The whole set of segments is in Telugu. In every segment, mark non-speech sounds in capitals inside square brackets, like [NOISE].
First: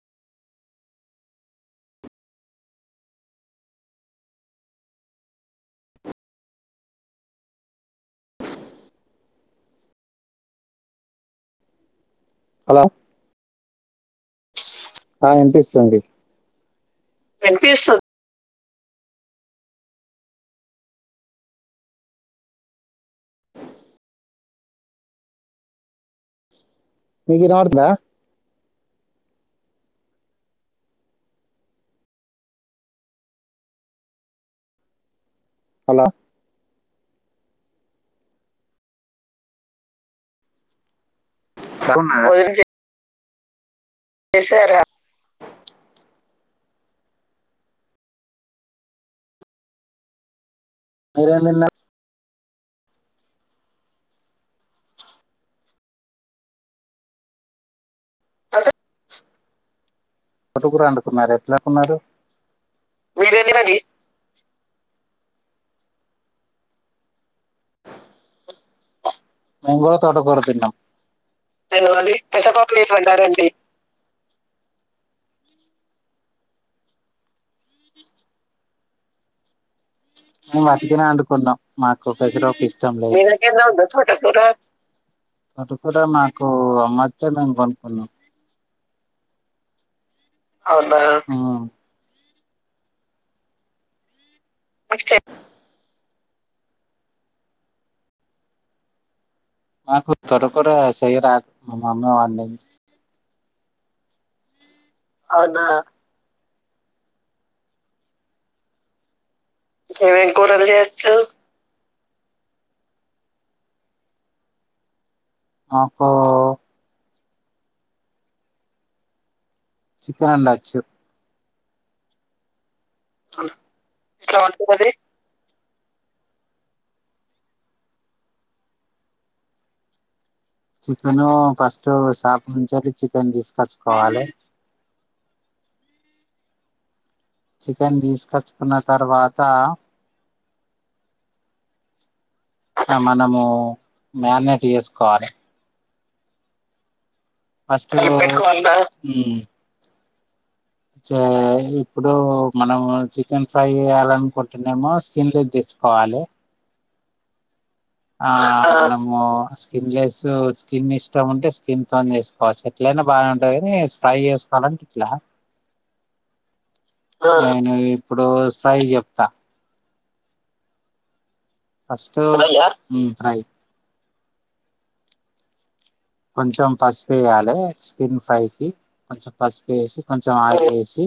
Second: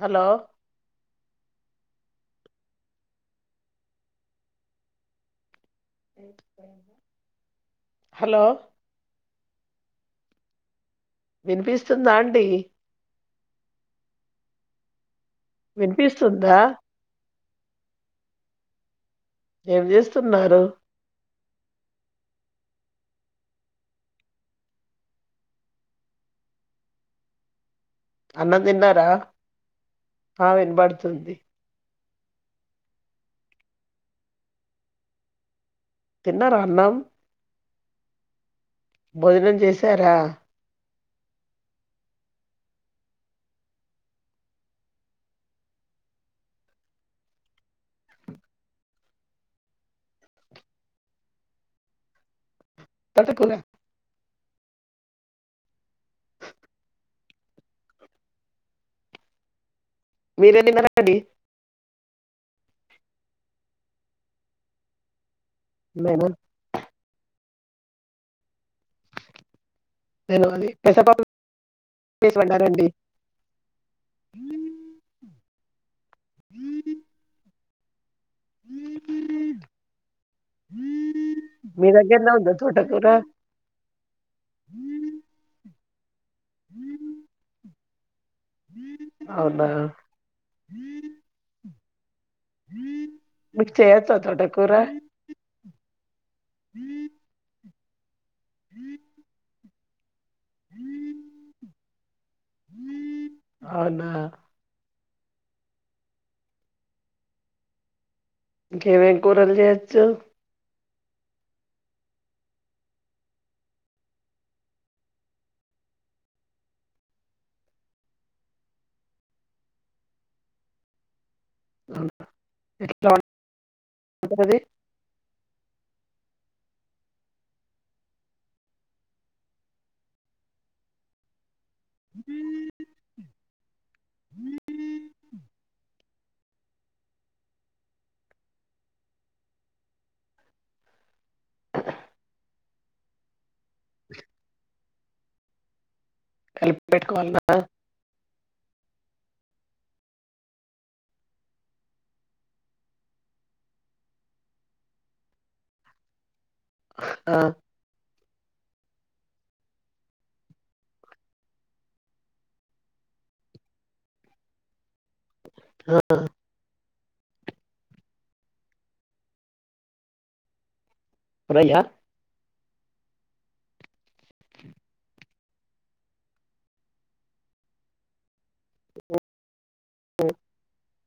హలో హలో వినిపిస్తుందా అండి హలో ఆ వినిపిస్తుంది వినిపిస్తుందా, వినిపిస్తుంది. ఏం చేస్తున్నారు. నీకు వినపడుతుందా, అన్నం తిన్నారా ఆ వినబడుతుంది. హలో తిన్న రా అన్నం భోజనం చేసారా, [UNINTELLIGIBLE] చేశారా మీరేం తిన్నారు, తోటకూర అంటే మీరేం తోటకూర తిన్నారండి వండుకున్నారా, ఎట్లా వండుకున్నారు. [UNINTELLIGIBLE] నేనేం మేం కూడా తోటకూర నేను అది తింటాం, పెసరపప్పు నేను అది పెసరపప్పు లో వేసి వండము, హు హు [UNINTELLIGIBLE] మేము వట్టిగానే వండుకుంన్నా మీ మాకు దగ్గరనే ఉందా పెసరపప్పు ఇష్టం తోటకూర లేదు, తోటకూర మాకు అమ్మోతే మేము కొనుక్కున్నాం, అవునా అవునా ఉ మీకు చేయొచ్చా అట్లా మీకు చే [UNINTELLIGIBLE] [UNINTELLIGIBLE] నాకు తోటకూర చెయ్యరాదు మా మమ్మీ వండింది. అవునా అవునా ఇంకేమైంది. నీకు ఎం కూరలు చేయొచ్చు, నాకు చికెన్ వండొచ్చు, అవునా ఓకే [UNINTELLIGIBLE] చికెను ఫస్ట్ స్ట్ షాపు నుంచె తెచ్చి చికెన్ తీసుకొచ్చుకోవాలి చికెన్ తీసుకొచ్చుకున్న తర్వాత అట్ట మనము మ్యారినేట్ చేసుకోవాలి కలిపి పెట్ ఫస్ట్ [UNINTELLIGIBLE] హ్మ్ చే ఇప్పుడు మనం చికెన్ ఫ్రై చేయాలనుకుంటునేమో స్కిన్ లెస్ తెచ్ కోవాలే అ ఆ మనము స్కిన్ లెస్ స్కిన్ ఇష్టం ఉంటే స్కిన్ తోని చేసుకోవచ్చు ఎట్లైన అంత బానే ఉంటది ఫ్రై చేసుకోవాలంటే ఇట్ల [INAUDIBLE] నేను ఇప్పుడు ఫ్రై చెప్తా ఫ్రైయా ఫస్ట్ హ్మ్ ఫ్రై కొంచెం పసుపేయాలే చికెన్ ఫ్రై కి కొంచెం పసుపు వేసి కొంచెం ఆయిల్ వేసి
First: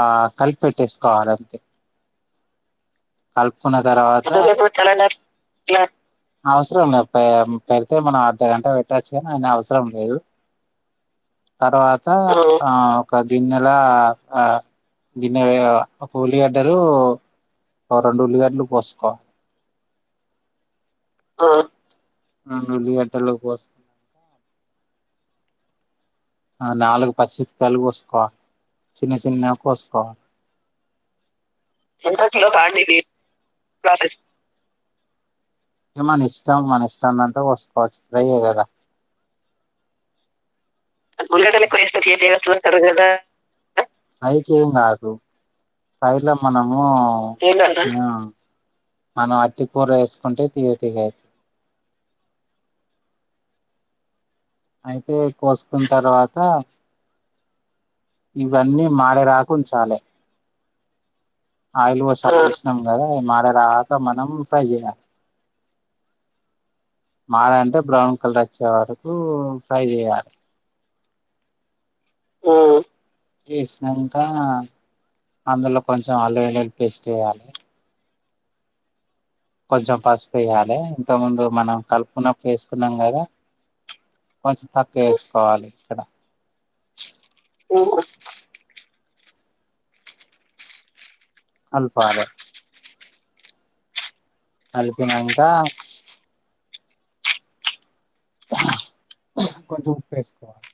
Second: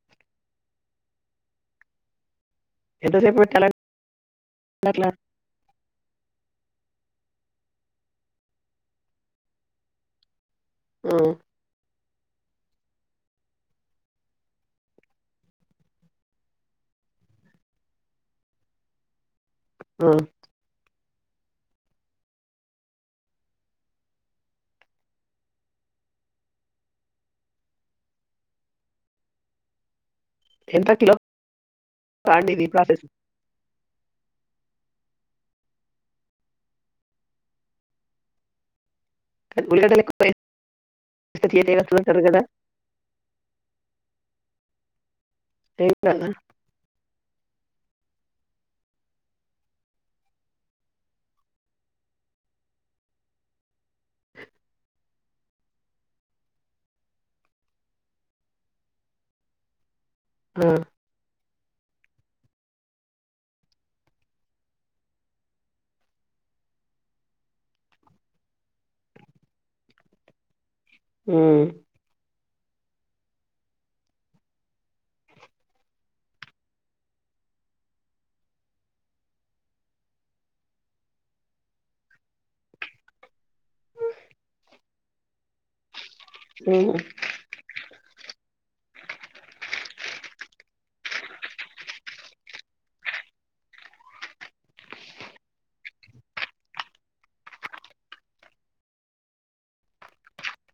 ఆ కలిపెట్టేసుకోవాలంతే ఎంతసేపు కల్పుకున్న పెట్టాలండి తరువాత అట్లా అవసరం లే పెడితే మనం అర్ధగంట పెట్టొచ్చు కానీ అవసరం లేదు మ్ అంత ఒక దిన్నల ఆ గిన్నె మా ఒక ఉల్లిగడ్డలు రెండు ఉల్లిగడ్డలు కోసుకో ఉమ్ ఆ ఆ నాలుగు పచ్చిత్తాలు కోసుకోవాలె చిన్న చిన్న కోసుకోవాలె ఎంత కిలో కాండి ఇది [UNINTELLIGIBLE] ప్రాసెస్ ఏ మన ఇష్టం మన ఇష్టం ఉన్నంత పోస్కోచ్చు ఫ్రై కదా ఉల్లిగడ్డలు ఎప్పుడు పోయాలి అయితె ఏం కాదు ఏం కాదా ఫ్రైలో మనము మనం అట్టి కూూర వేసుకుంటే తీియతి నెగా అయితే కోసుకున్న తర్వాత ఇవన్నీ మాడే రాకుం చాలే ఉమ్ ఆయిల్ పోసినాక తీసినాం కదా మాడే రాగాక మనం ఫ్రై చేయాలి మాడె అంటే బ్రౌన్ కలర్ వచ్చే వరకు ఫ్రై చేయాలి ఉమ్ చేసినాంక అందులో కొంచం అల్లు ఎల్లులు పేస్ట్ వేయాలి కొంచం పసుపు వెయాలె ఇంత ముందు మనం కలుపుకున్నప్పు వేసుకున్నాం కదా కొంచెం తక్కువ వేసుకోవాలి ఉమ్ ఊహు కల్పాలె కల్పిి నాంక కొంచం ఉప్పేసుకోవాలె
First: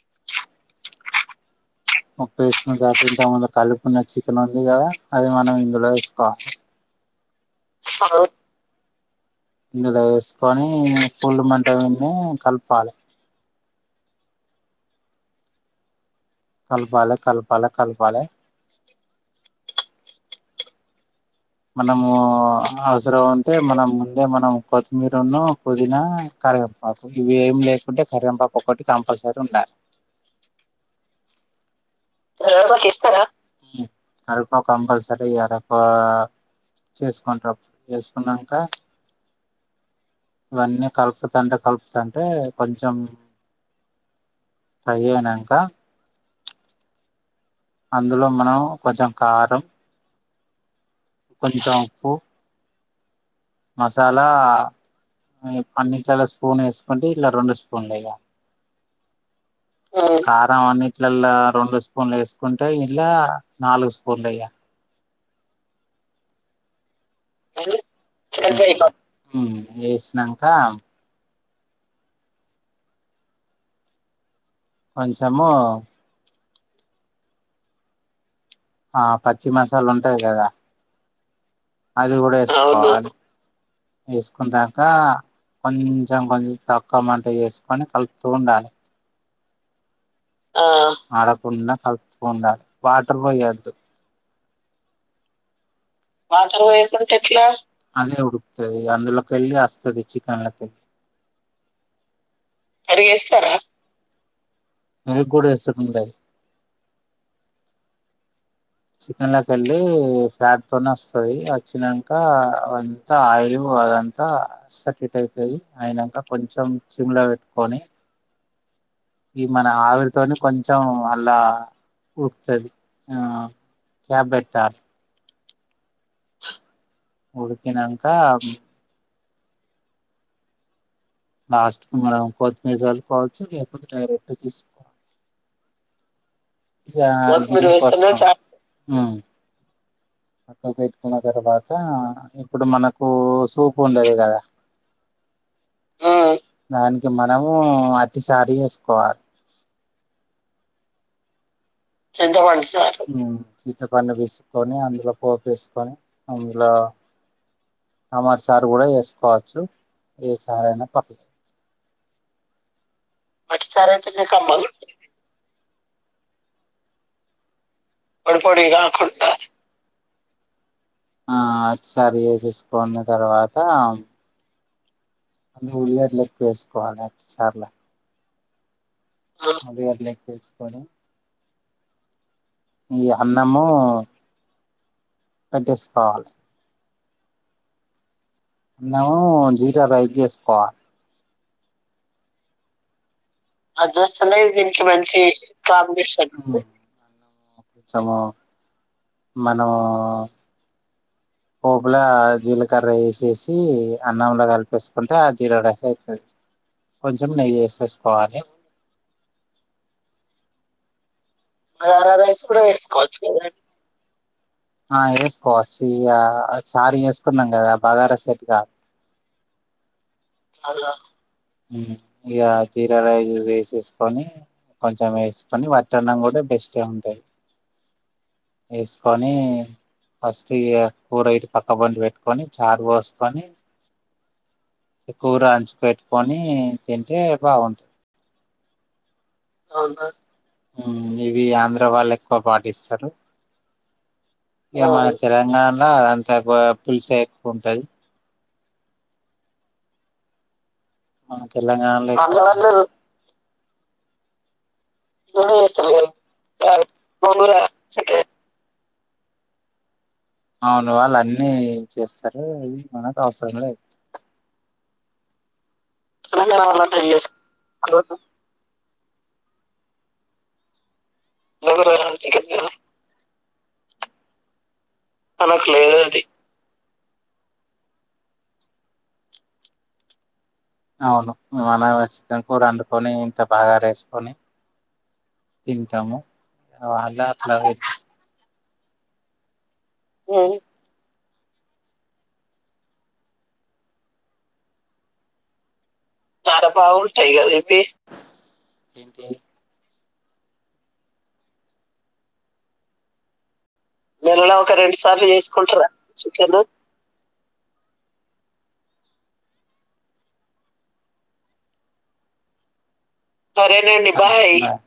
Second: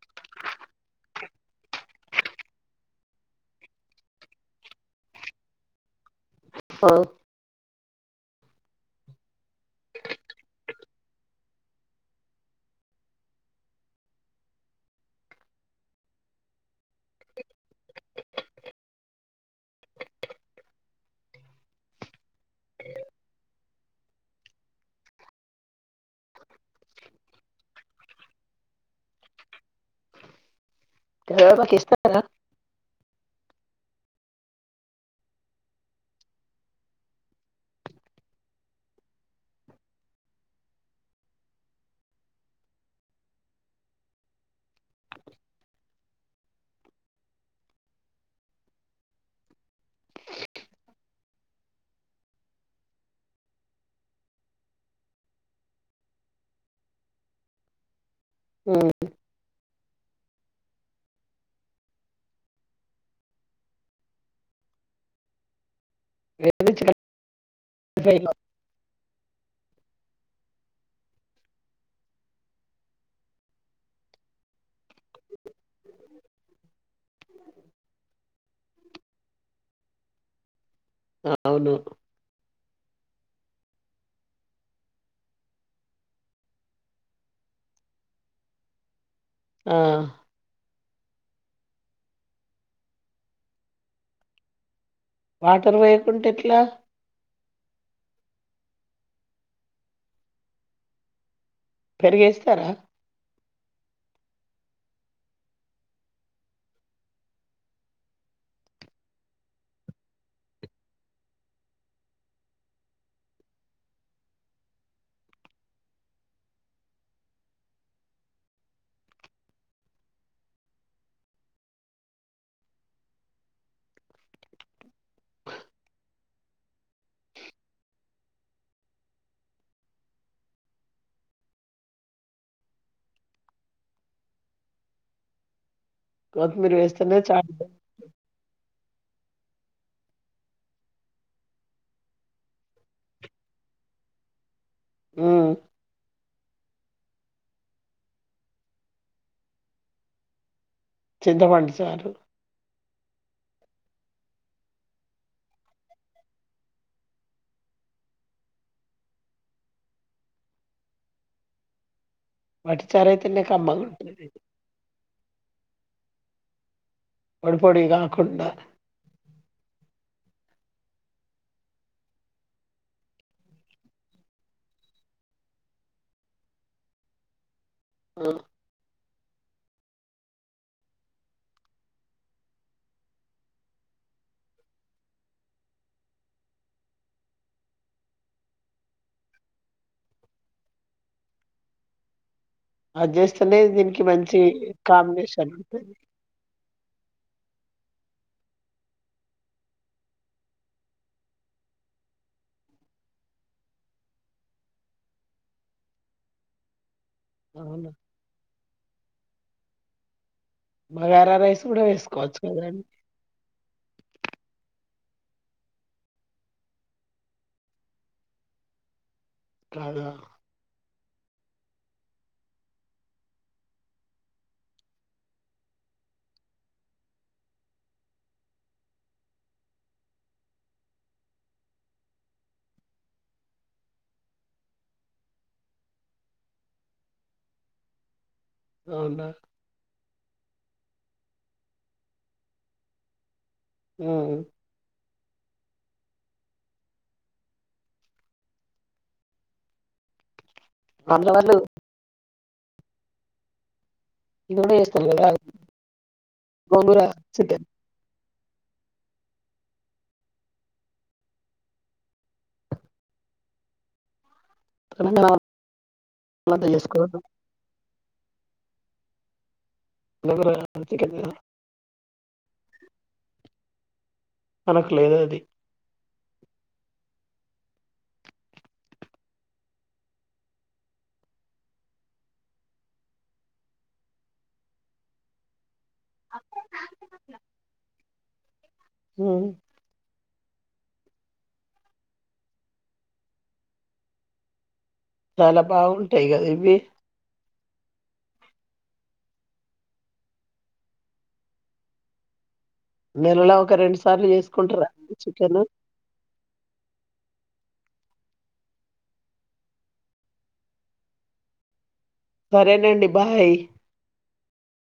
ఒకేసుకుక ఇ ముందు కలిపున్న చికెన్ ఉంది కదా అది మనం ఇందులో వేసుకోవాలి ఓ ఆ వ్ ఇందులో వేసుకొని ఫూల్ మంట విని కలపాలి కల్ పాలె కల్ పాలె కల్ పాలె మనము అవసరం ఉంటే మనం ముందే మనం కొత్తిమీరును పుదీనా కరింపాకు ఇవి ఏం లేకుంటే కరిీవంపాప ఒకటి కంపల్సరీ ఉండాలి కరివేపాకు వేస్తారు కరేపాకేస్తారా ఉ కరేపాకు కంపల్సరీ వేయాలి ఒక చేసుకుంటారుప్పుడు చేసుకున్నాక ఇవన్నీ కలుపుతంటే కలుపుతుంటే కొంచెం ప్ర ఏేనాంక అందులో మనం కొంచెం కారం కొంచం ఉప్పు మసాలా అన్నిట్లలో స్పూన్ వేసుకుంటే ఇందులో రెండు స్పూన్లు్యా ఉమ్ ఉ కారం అని ఇట్లలా రెండు స్పూన్లు వేసుకుంటే ఇలా నాలుగు స్పూన్లు వెయ్యాలి ఏ చి నా ఉ వేసినాక కొంచము ఆ పచ్చి మసాలా ఉంటది కదా అవును అవును వేసుకోవాలి వేసుకున్నాక కొంచెం కొంచెం తక్కువ మంట చేసుకొని కలుపుతూ ఉండాలి ఆ ఆ మాడకుండా కలుపుకు ఉండాలి వాటర్ పోయద్దు వట్ వాటర్ పొయ్యకుంటే ఎట్లా అదే ఉడుకుతది అందులోకి వెళ్ళలి వస్తుది చికెన్లకిళ్ పెరుగు వేస్తారా పెరుగు కూడా వేసే కి కుండదు చికెన్ కె వెళ్ళలి ఫ్యాట్ తోనే వస్తది వచ్చాక అ అంతా ఆయిల్ అదంతా సటిట్ అవుతుది అయినక కొంచెం సిమ్ లో పెట్టుకొని ఈ మన ఆవిరితోనే కొంచెం అలా ఉడుకుతుది ఆ క్యాబ్ పెడతా బ ఉడికినంక లాస్ట్ కు మనం కొత్తిమీర చల్లుకోవచ్చు లేకపోతే డైరెక్ట్ తీసుకోవాలి కొత్తిమీర వేస్తేనే చారు కొత్తిమీర వేసుకొన ఇగ ఉ పక్క పెట్టుకున్న తర్వాత ఇప్పుడు మనకు సూపు ఉండది కదా ఉమ్ దానికి మనము అతి చారు చేసుకోవాలి చింతపండు చారు చింతపండు చారు ఉ చింతపండు పిసుకోని అందులో పోపు వేసుకొని అందులో టమాట చారు కూడా వేసుకోవచ్చు ఏ చారు అయినా ప టమాట చారు అయితేనే వట్టి కమ్మంగా అయితేనే ఉంటాది కమ్మగుం పొడి కాకుండా పొడి కాకుండా ఆ చారు చేసేసుకున్న తర్వాత ఉల్లిగడ్డలు వేసుకోవాలి చార్ల ఉ ఉ ఉల్లిగడ్డలు ఎక్కువ వేసుకొని ఈ అన్నము పెట్టేసుకోవాలి అన్నము జీరా రైస్ చేసుకోవాలి [UNINTELLIGIBLE] అదిస్తులే మంచి దీనికి మంచి కాంబినేషన్ ఉంటది కాంబినేషన్ ఉంది కొంచము మనము పోపులా జీలకర్ర వేసేసి అన్నంలో కలిపేసుకుంటే ఆ జీర రైస్ అవుతది కొంచెం నెయ్యి అవునా వేసేసుకోవాలి. బగారా రైస్ కూడా బగారా వేసుకోవచ్చు రైస్ కూడా కదండి వేసుకోవచ్చు కదా ఆ వేసుకోవచ్చు ఇగ చార్ చేసుకున్నాం కదా బగారా సెట్ కాదు కదా ఉ ఇగ జీరా రైస్ వేసేసుకొని కొంచెం వేసుకొని వట్టి అన్నం కూడా బెస్ట్ ఉంటాయి తీసుకొని ఫస్ట్ కూర ఇటు పక్క పొంటి పెట్టుకొని చారు పోసుకొని కూర అంచుకు పెట్టుకొని తింటే బాగుంటంది. అవున్ ఇది ఆంధ్ర వాళ్ళు ఎక్కువ పాటిస్తారు అ ఇక మన తెలంగాణలో అంత ఎక్కువ పులుసే ఎక్కువ ఉంటది ఆంధ్ర ఆ మా వాళ్ళు తెలంగాణ ల, ఆంధ్రా వాళ్ళు ఈడ గూడ చెస్తారు గదా గోంగూర చికెన్ అవును వాళ్ళు అన్నీ చేస్తారు ఇ మనకు అవసరం లేదు తెలంగాణ తెలంగాణ వాళ్ళంతా వాళ్ళు అంత చేసుకోరు చేస్ హలో గోంగూర, చికెన్ ఆ గోంగూర కాడ్ చికెన్ మనకు లేదు అది మనకు లేదు అది అవును మనకు వచ్చిన కూడా వండుకొని ఇంత బాగార వేసుకొని తింటాము అలా అట్లా ఉమ్ ఆ చాలా బావుంది చాలా బాగున్నాటాయి కదా ఇవి నెలలా ఒక రెండు సార్లు నెలలో ఒక చేసుకుంటార రెండు సార్లు చికెను చేసుకుంటారా చికెన్ సరేనండి బాయ్ సరేనండి బాయ్